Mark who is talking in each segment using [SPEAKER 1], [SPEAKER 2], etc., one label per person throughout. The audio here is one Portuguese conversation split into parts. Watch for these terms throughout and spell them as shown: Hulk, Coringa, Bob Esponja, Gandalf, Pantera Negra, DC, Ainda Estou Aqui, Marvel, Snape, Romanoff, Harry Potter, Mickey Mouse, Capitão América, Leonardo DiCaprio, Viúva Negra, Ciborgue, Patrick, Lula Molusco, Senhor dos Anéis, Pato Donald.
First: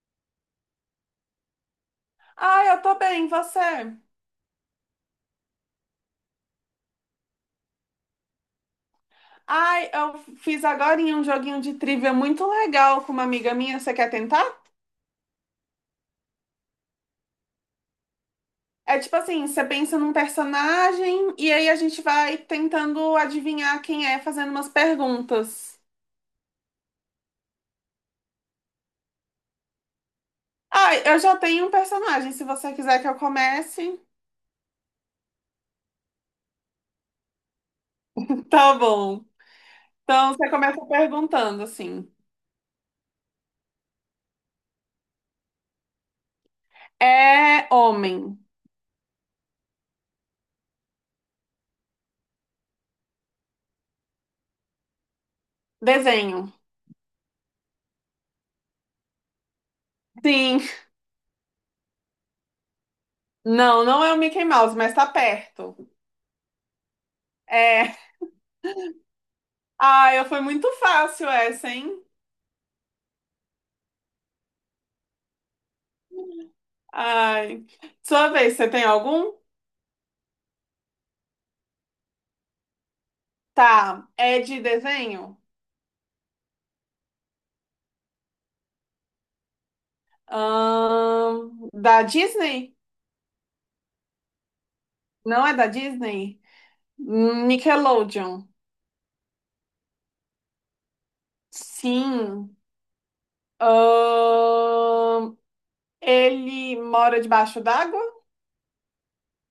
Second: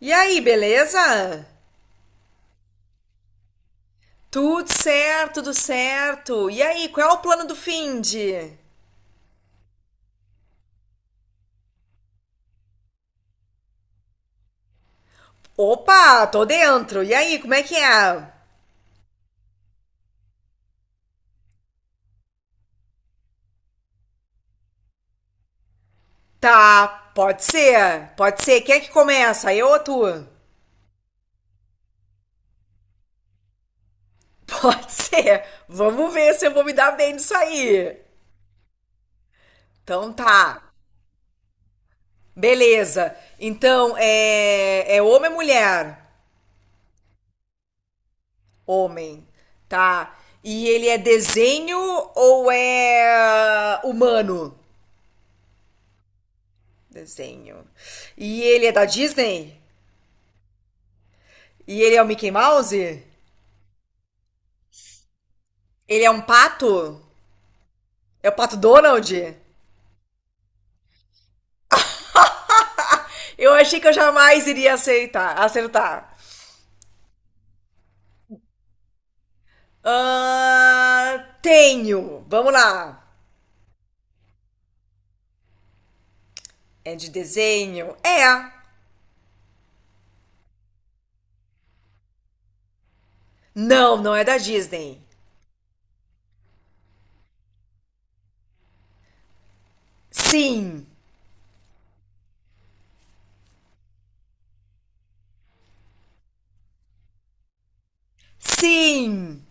[SPEAKER 1] E aí, beleza?
[SPEAKER 2] Ai, eu tô bem, e você?
[SPEAKER 1] Tudo certo, tudo certo. E aí, qual é o plano do finde?
[SPEAKER 2] Ai, eu fiz agora um joguinho de trivia muito legal com uma amiga minha. Você quer tentar?
[SPEAKER 1] Opa, tô dentro. E aí, como é que é?
[SPEAKER 2] É tipo assim, você pensa num personagem e aí a gente vai tentando adivinhar quem é, fazendo umas perguntas.
[SPEAKER 1] Tá, pode ser, pode ser. Quem é que começa? Eu ou tu?
[SPEAKER 2] Ai, eu já tenho um personagem, se você quiser que eu comece.
[SPEAKER 1] Pode ser. Vamos ver se eu vou me dar bem nisso aí.
[SPEAKER 2] Tá bom.
[SPEAKER 1] Então
[SPEAKER 2] Então você
[SPEAKER 1] tá.
[SPEAKER 2] começa perguntando assim.
[SPEAKER 1] Beleza. Então, é homem ou mulher?
[SPEAKER 2] É homem.
[SPEAKER 1] Homem. Tá. E ele é desenho ou é humano?
[SPEAKER 2] Desenho.
[SPEAKER 1] Desenho. E ele é da Disney?
[SPEAKER 2] Sim.
[SPEAKER 1] E ele é o Mickey Mouse?
[SPEAKER 2] Não, não é o Mickey Mouse, mas tá perto.
[SPEAKER 1] Ele é um pato?
[SPEAKER 2] É.
[SPEAKER 1] É o Pato Donald?
[SPEAKER 2] Ai, foi muito fácil essa, hein?
[SPEAKER 1] Eu achei que eu jamais iria aceitar, acertar.
[SPEAKER 2] Ai. Sua vez, você tem algum?
[SPEAKER 1] Ah, tenho. Vamos lá.
[SPEAKER 2] Tá. É de desenho?
[SPEAKER 1] É de desenho? É.
[SPEAKER 2] Da Disney?
[SPEAKER 1] Não, não é da Disney.
[SPEAKER 2] Não é da Disney? Nickelodeon.
[SPEAKER 1] Sim.
[SPEAKER 2] Sim. Ahn, ele mora debaixo d'água?
[SPEAKER 1] Sim.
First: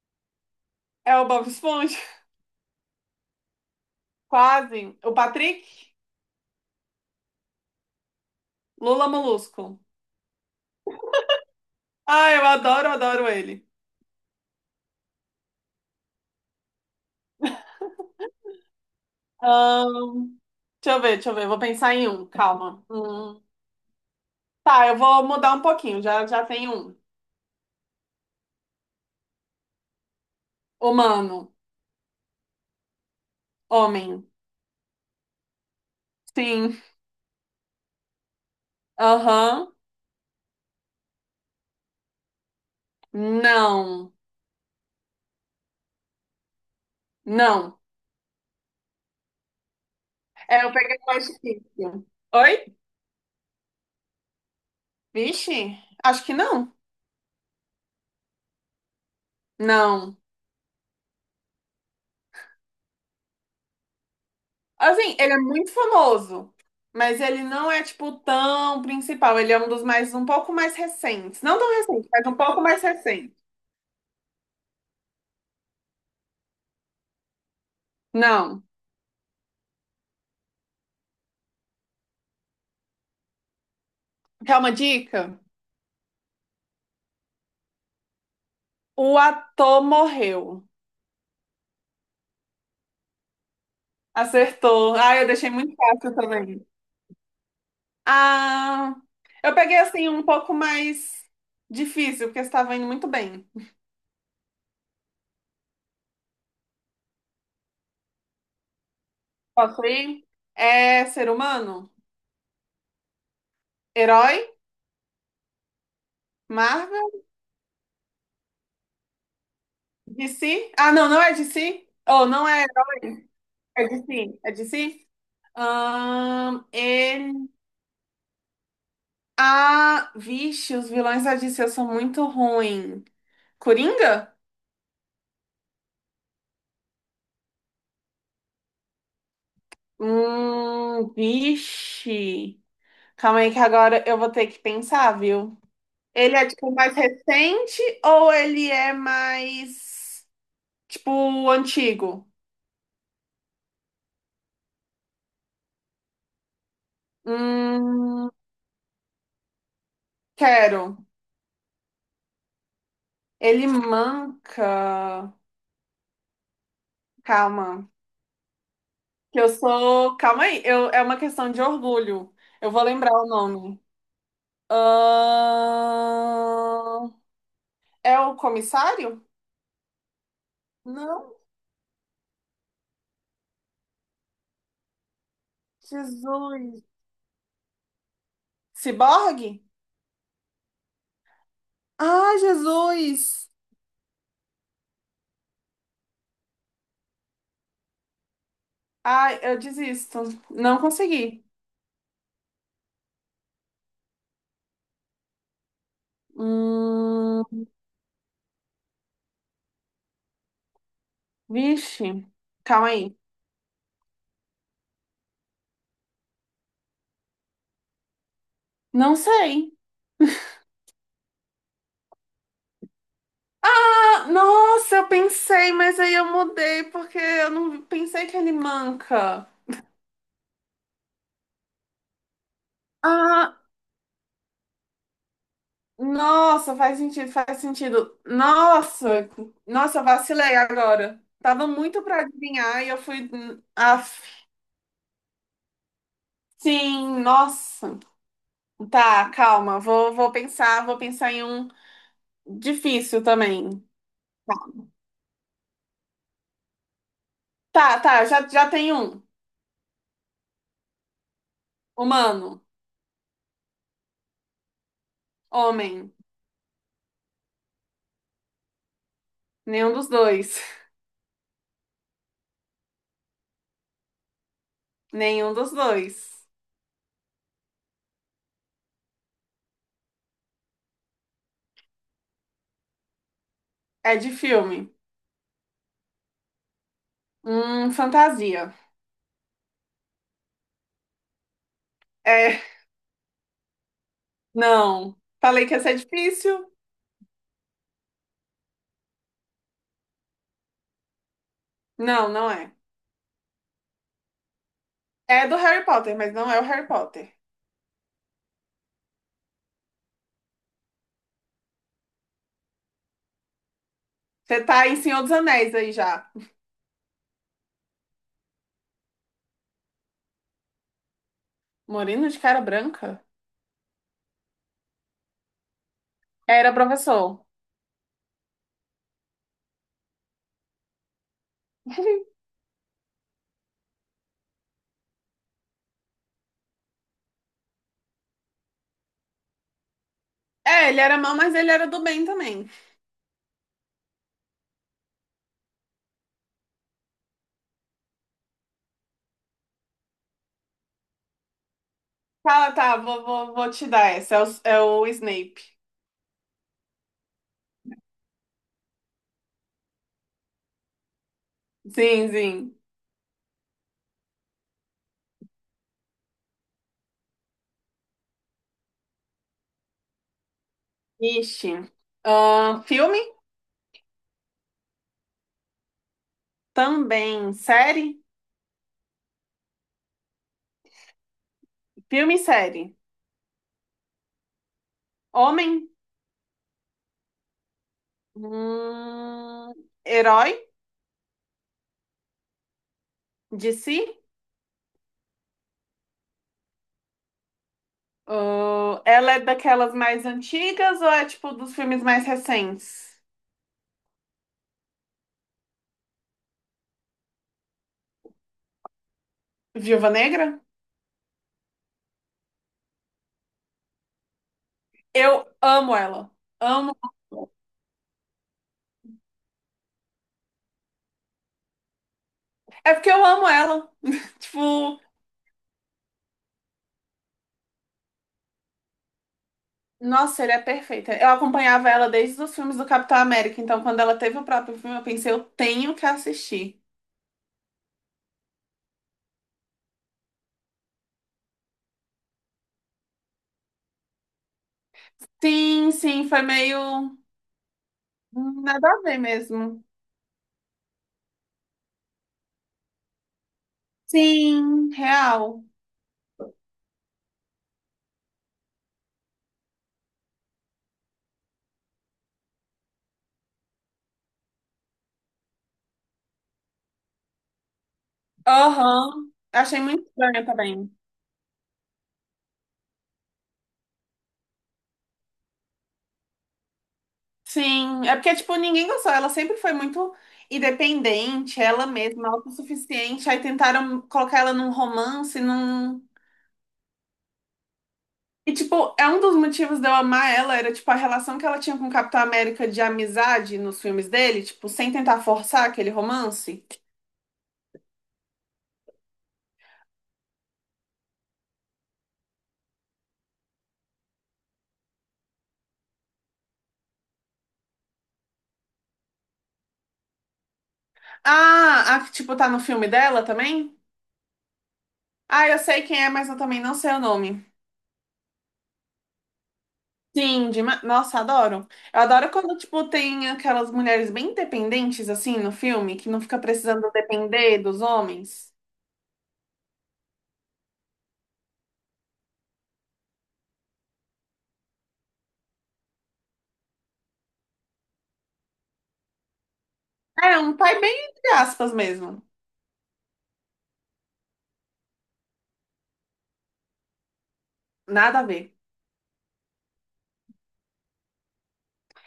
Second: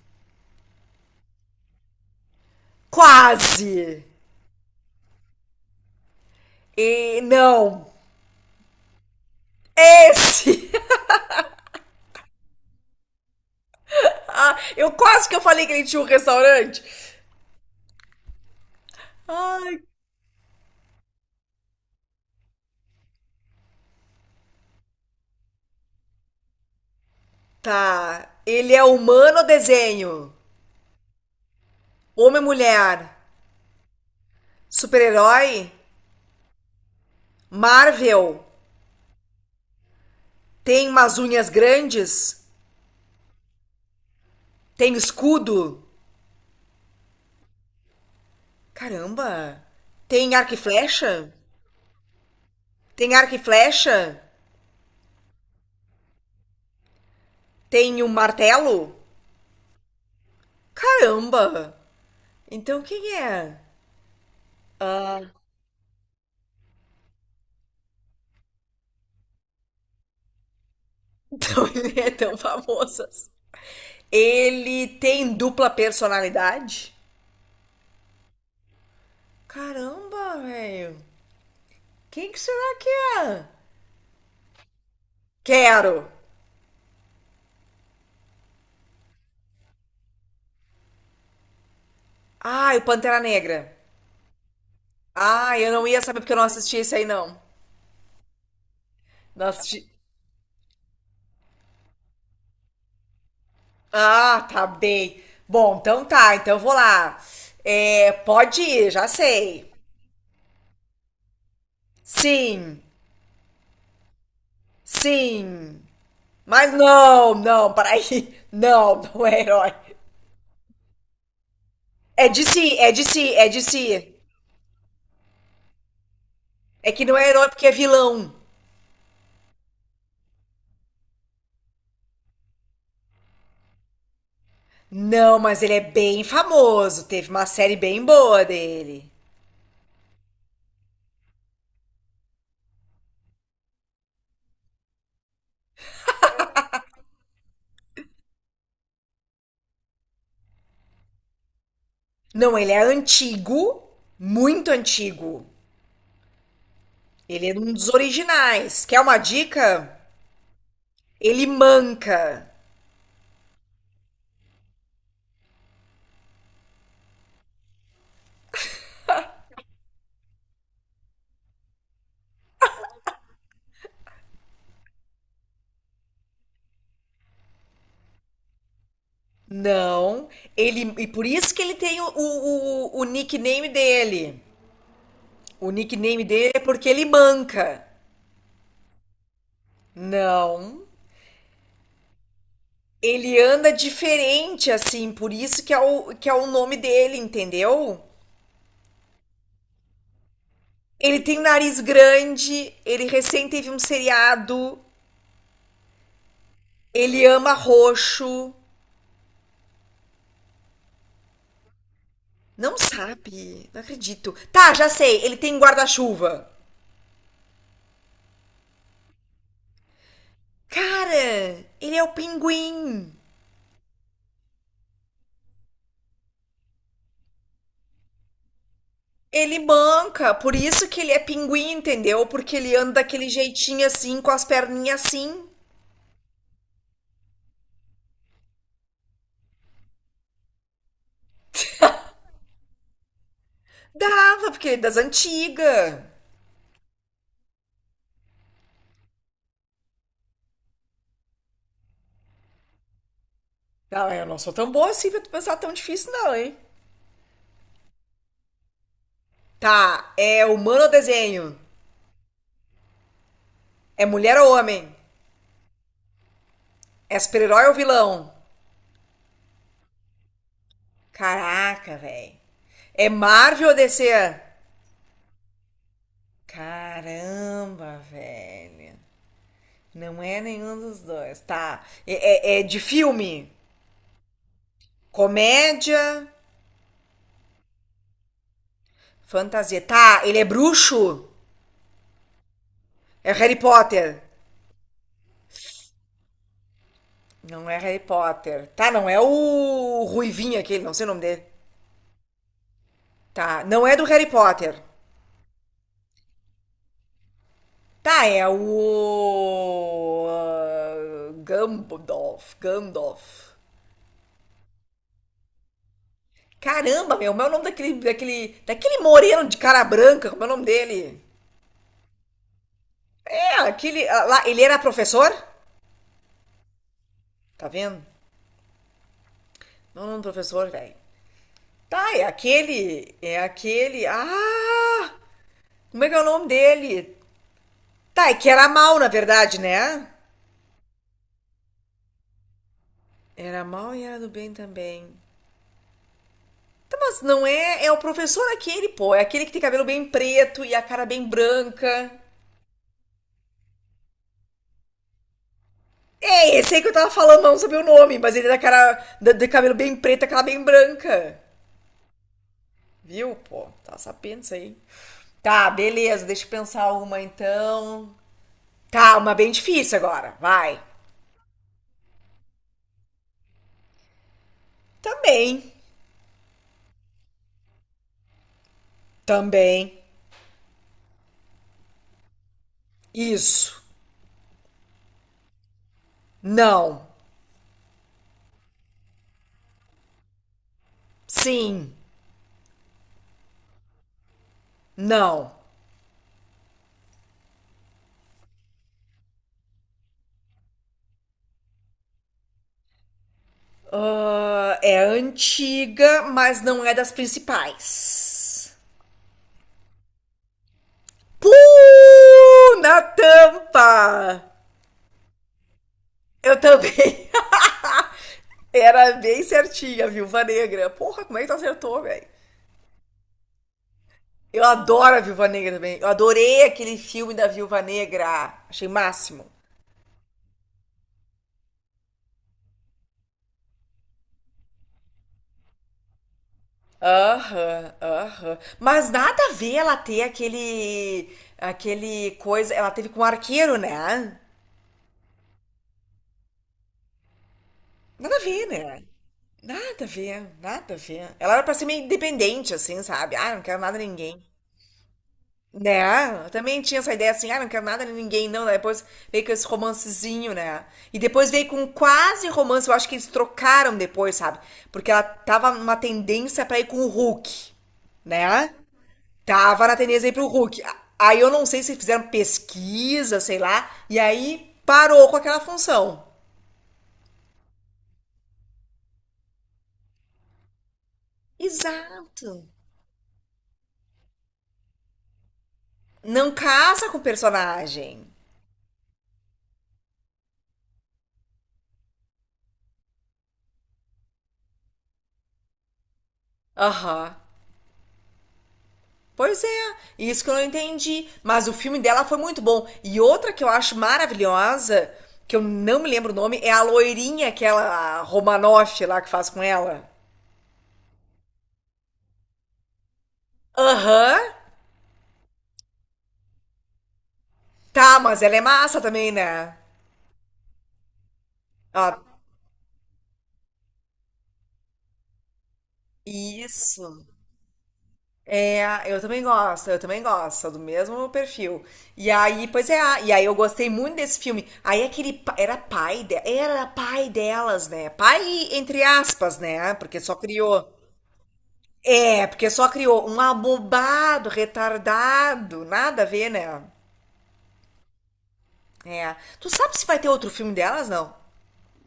[SPEAKER 2] É o Bob Esponja?
[SPEAKER 1] Quase.
[SPEAKER 2] Quase. O Patrick?
[SPEAKER 1] E não.
[SPEAKER 2] Lula Molusco.
[SPEAKER 1] Esse.
[SPEAKER 2] Ah, eu adoro ele.
[SPEAKER 1] Ah, eu quase que eu falei que ele tinha um restaurante. Ai,
[SPEAKER 2] Ahn, deixa eu ver. Vou pensar em um, calma. Hum. Tá, eu vou mudar um pouquinho. Já tem um.
[SPEAKER 1] tá. Ele é humano ou desenho?
[SPEAKER 2] Humano.
[SPEAKER 1] Homem ou mulher?
[SPEAKER 2] Homem.
[SPEAKER 1] Super-herói?
[SPEAKER 2] Sim.
[SPEAKER 1] Marvel?
[SPEAKER 2] Aham.
[SPEAKER 1] Tem umas unhas grandes?
[SPEAKER 2] Não.
[SPEAKER 1] Tem escudo?
[SPEAKER 2] Não.
[SPEAKER 1] Caramba! Tem arco e
[SPEAKER 2] É, eu peguei mais
[SPEAKER 1] flecha?
[SPEAKER 2] difícil. Oi?
[SPEAKER 1] Tem arco e flecha?
[SPEAKER 2] Vixe, acho que não.
[SPEAKER 1] Tem um martelo?
[SPEAKER 2] Não.
[SPEAKER 1] Caramba! Então quem é?
[SPEAKER 2] Assim,
[SPEAKER 1] Ah,
[SPEAKER 2] ele é muito famoso, mas ele não é, tipo, tão principal. Ele é um dos mais, um pouco mais recentes. Não
[SPEAKER 1] então
[SPEAKER 2] tão
[SPEAKER 1] ele
[SPEAKER 2] recente,
[SPEAKER 1] é
[SPEAKER 2] mas um
[SPEAKER 1] tão
[SPEAKER 2] pouco mais
[SPEAKER 1] famoso, assim.
[SPEAKER 2] recente.
[SPEAKER 1] Ele tem dupla personalidade?
[SPEAKER 2] Não.
[SPEAKER 1] Caramba, velho! Quem que será que é?
[SPEAKER 2] Quer uma dica?
[SPEAKER 1] Quero!
[SPEAKER 2] O ator morreu.
[SPEAKER 1] Ai, o Pantera Negra.
[SPEAKER 2] Acertou. Ah, eu deixei
[SPEAKER 1] Ah, eu
[SPEAKER 2] muito
[SPEAKER 1] não ia
[SPEAKER 2] fácil
[SPEAKER 1] saber porque eu não
[SPEAKER 2] também.
[SPEAKER 1] assisti esse aí, não.
[SPEAKER 2] Ah,
[SPEAKER 1] Não
[SPEAKER 2] eu peguei
[SPEAKER 1] assisti.
[SPEAKER 2] assim um pouco mais difícil, porque estava indo muito bem.
[SPEAKER 1] Ah, tá bem. Bom, então tá, então eu vou lá. É, pode ir, já sei.
[SPEAKER 2] Posso ir? É ser humano?
[SPEAKER 1] Sim,
[SPEAKER 2] Herói?
[SPEAKER 1] sim. Mas
[SPEAKER 2] Marvel?
[SPEAKER 1] peraí. Não, não é herói.
[SPEAKER 2] DC? Ah, não, não é DC? Ou
[SPEAKER 1] É de
[SPEAKER 2] não é,
[SPEAKER 1] si, é de si, é de
[SPEAKER 2] é
[SPEAKER 1] si.
[SPEAKER 2] DC? É DC?
[SPEAKER 1] É que não é
[SPEAKER 2] Ele...
[SPEAKER 1] herói porque é vilão.
[SPEAKER 2] Ah, vixe, os vilões da DC são muito ruins. Coringa?
[SPEAKER 1] Não, mas ele é bem famoso. Teve uma série bem boa dele.
[SPEAKER 2] Vixe. Calma aí que agora eu vou ter que pensar, viu? Ele é tipo mais recente ou ele é mais tipo antigo?
[SPEAKER 1] Não, ele é antigo, muito antigo. Ele é um dos
[SPEAKER 2] Hum,
[SPEAKER 1] originais. Quer uma dica?
[SPEAKER 2] quero.
[SPEAKER 1] Ele manca.
[SPEAKER 2] Ele manca. Calma. Que eu sou. Calma aí. Eu... É uma questão de orgulho. Eu vou lembrar o nome. Ahn, É o comissário?
[SPEAKER 1] Não, ele e por
[SPEAKER 2] Não.
[SPEAKER 1] isso que ele tem o nickname dele. O nickname
[SPEAKER 2] Jesus.
[SPEAKER 1] dele é porque ele manca.
[SPEAKER 2] Ciborgue?
[SPEAKER 1] Não,
[SPEAKER 2] Ah,
[SPEAKER 1] ele
[SPEAKER 2] Jesus!
[SPEAKER 1] anda diferente assim, por isso que é o nome dele, entendeu?
[SPEAKER 2] Ai, eu desisto. Não
[SPEAKER 1] Ele tem um
[SPEAKER 2] consegui.
[SPEAKER 1] nariz grande, ele recém teve um seriado, ele ama
[SPEAKER 2] Hum,
[SPEAKER 1] roxo.
[SPEAKER 2] Vixe,
[SPEAKER 1] Não
[SPEAKER 2] calma aí.
[SPEAKER 1] sabe, não acredito. Tá, já sei, ele tem guarda-chuva.
[SPEAKER 2] Não sei.
[SPEAKER 1] Cara, ele é o pinguim.
[SPEAKER 2] Ah, nossa, eu pensei, mas aí eu mudei porque eu não pensei que ele manca.
[SPEAKER 1] Ele manca, por isso que ele é pinguim, entendeu? Porque ele anda daquele
[SPEAKER 2] Ah,
[SPEAKER 1] jeitinho assim, com as perninhas assim.
[SPEAKER 2] nossa, faz sentido. Nossa, eu vacilei agora. Tava muito pra adivinhar e eu fui. Ah,
[SPEAKER 1] Dava, porque ele é das antigas.
[SPEAKER 2] sim, nossa. Tá, calma, vou pensar em um difícil também.
[SPEAKER 1] Não, eu não sou tão boa assim pra tu pensar tão difícil, não, hein?
[SPEAKER 2] Tá, já tem um.
[SPEAKER 1] Tá, é humano ou desenho?
[SPEAKER 2] Humano,
[SPEAKER 1] É mulher ou homem?
[SPEAKER 2] homem,
[SPEAKER 1] É super-herói ou vilão?
[SPEAKER 2] nenhum dos dois.
[SPEAKER 1] Caraca, velho. É Marvel ou DC?
[SPEAKER 2] Nenhum dos dois.
[SPEAKER 1] Caramba, velho. Não é nenhum dos dois. Tá. É de filme?
[SPEAKER 2] É de filme.
[SPEAKER 1] Comédia,
[SPEAKER 2] Fantasia.
[SPEAKER 1] fantasia. Tá, ele é bruxo?
[SPEAKER 2] É,
[SPEAKER 1] É Harry Potter?
[SPEAKER 2] não. Falei que ia ser difícil?
[SPEAKER 1] Não é Harry Potter. Tá, não é o Ruivinho aquele, não sei o nome dele.
[SPEAKER 2] Não, não é.
[SPEAKER 1] Tá, não é do Harry Potter.
[SPEAKER 2] É do Harry Potter, mas não é o Harry Potter.
[SPEAKER 1] Tá, é o, ah, Gandalf. Gandalf.
[SPEAKER 2] Você tá em Senhor dos Anéis aí já.
[SPEAKER 1] Caramba, meu, como é o nome daquele moreno de cara branca? Como é o nome dele?
[SPEAKER 2] Moreno de cara branca?
[SPEAKER 1] É, aquele, ah, lá, ele era professor?
[SPEAKER 2] Era professor.
[SPEAKER 1] Tá vendo? Não, não, professor, velho. Tá, é aquele. É aquele. Ah! Como é que é o nome dele? Tá, é que era mal, na verdade, né?
[SPEAKER 2] É, ele era mau, mas ele era do bem também.
[SPEAKER 1] Era mal e era do bem também. Tá, mas não é. É o professor aquele, pô. É aquele que tem cabelo bem preto e a cara bem branca.
[SPEAKER 2] Fala, tá, vou te dar essa. É o Snape.
[SPEAKER 1] É, esse aí que eu tava falando, mas não sabia o nome, mas ele é da cara. Da- De cabelo bem preto, aquela bem branca.
[SPEAKER 2] Sim, sim.
[SPEAKER 1] Viu, pô? Tá sabendo isso aí. Tá, beleza, deixa eu pensar uma então. Tá, uma bem difícil agora, vai.
[SPEAKER 2] Ixi. Filme?
[SPEAKER 1] Também,
[SPEAKER 2] Também. Série?
[SPEAKER 1] também.
[SPEAKER 2] Filme e série.
[SPEAKER 1] Isso.
[SPEAKER 2] Homem?
[SPEAKER 1] Não.
[SPEAKER 2] Hum, herói
[SPEAKER 1] Sim.
[SPEAKER 2] de si?
[SPEAKER 1] Não.
[SPEAKER 2] Ah, ela é daquelas mais antigas ou é tipo dos filmes mais recentes?
[SPEAKER 1] Ah, é antiga, mas não é das principais.
[SPEAKER 2] Viúva Negra?
[SPEAKER 1] Pum! Na tampa!
[SPEAKER 2] Eu amo ela.
[SPEAKER 1] Eu
[SPEAKER 2] Amo.
[SPEAKER 1] também. Era bem certinha, Viúva Negra. Porra, como é que tu acertou, velho?
[SPEAKER 2] É porque eu amo ela.
[SPEAKER 1] Eu
[SPEAKER 2] Tipo,
[SPEAKER 1] adoro a Viúva Negra também. Eu adorei aquele filme da Viúva Negra. Achei máximo.
[SPEAKER 2] nossa, ele é perfeita. Eu acompanhava ela desde os filmes do Capitão América, então quando ela teve o próprio filme, eu pensei, eu tenho que assistir.
[SPEAKER 1] Aham, aham. Mas nada a ver ela ter aquele coisa. Ela teve com o arqueiro, né?
[SPEAKER 2] Sim, sim, foi meio
[SPEAKER 1] Nada a ver,
[SPEAKER 2] nada a
[SPEAKER 1] né?
[SPEAKER 2] ver mesmo.
[SPEAKER 1] Nada a ver, nada a ver. Ela era pra ser meio independente, assim, sabe? Ah, não quero nada de ninguém.
[SPEAKER 2] Sim, real.
[SPEAKER 1] Né? Eu também tinha essa ideia assim, ah, não quero nada de ninguém, não. Daí depois veio com esse romancezinho, né? E depois veio com quase romance. Eu acho que eles trocaram depois, sabe? Porque ela tava numa tendência pra ir com o Hulk, né?
[SPEAKER 2] Aham. Achei
[SPEAKER 1] Tava na
[SPEAKER 2] muito
[SPEAKER 1] tendência aí
[SPEAKER 2] estranha
[SPEAKER 1] pro Hulk.
[SPEAKER 2] também.
[SPEAKER 1] Aí eu não sei se fizeram pesquisa, sei lá, e aí parou com aquela função.
[SPEAKER 2] Sim, é porque, tipo, ninguém gostou. Ela sempre foi muito independente, ela mesma,
[SPEAKER 1] Exato.
[SPEAKER 2] autossuficiente. Aí tentaram colocar ela num romance, num.
[SPEAKER 1] Não casa com o personagem.
[SPEAKER 2] E, tipo, é um dos motivos de eu amar ela, era, tipo, a relação que ela tinha com o Capitão América de amizade nos filmes dele, tipo, sem tentar forçar aquele romance.
[SPEAKER 1] Aham. Pois é, isso que eu não entendi. Mas o filme dela foi muito bom. E outra que eu acho maravilhosa, que eu não me lembro o nome, é a loirinha, aquela Romanoff lá que faz com ela.
[SPEAKER 2] Ah, a que, tipo, tá no filme dela também?
[SPEAKER 1] Aham.
[SPEAKER 2] Ah, eu sei quem é, mas eu também não sei o nome.
[SPEAKER 1] Tá, mas ela é massa também, né?
[SPEAKER 2] Sim, dema- nossa, adoro. Eu
[SPEAKER 1] Ó,
[SPEAKER 2] adoro quando, tipo, tem aquelas mulheres bem independentes, assim, no filme, que não fica precisando
[SPEAKER 1] isso.
[SPEAKER 2] depender dos homens.
[SPEAKER 1] É, eu também gosto, sou do mesmo perfil. E aí, pois é, e aí eu gostei muito desse filme. Era pai de, era pai delas, né? Pai entre aspas, né? Porque só
[SPEAKER 2] É, um pai
[SPEAKER 1] criou.
[SPEAKER 2] bem entre aspas mesmo.
[SPEAKER 1] É, porque só criou um abobado, retardado, nada a ver, né?
[SPEAKER 2] Nada a ver.
[SPEAKER 1] É. Tu sabe se vai ter outro filme delas, não?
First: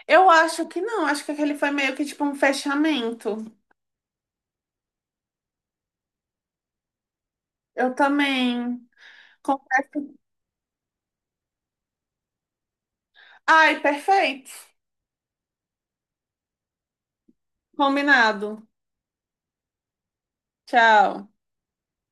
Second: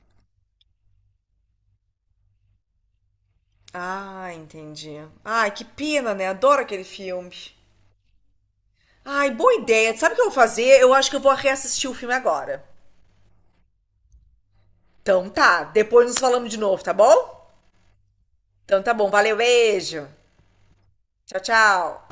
[SPEAKER 2] Eu acho que não, acho que aquele foi meio que, tipo, um fechamento.
[SPEAKER 1] Ah, entendi. Ai, que pena, né? Adoro aquele filme.
[SPEAKER 2] Eu também.
[SPEAKER 1] Ai, boa ideia. Sabe o
[SPEAKER 2] Confesso.
[SPEAKER 1] que eu vou fazer? Eu acho que eu vou reassistir o filme agora.
[SPEAKER 2] Ai, perfeito.
[SPEAKER 1] Então tá, depois nos falamos de novo, tá bom?
[SPEAKER 2] Combinado.
[SPEAKER 1] Então tá bom, valeu, beijo.
[SPEAKER 2] Tchau.
[SPEAKER 1] Tchau, tchau.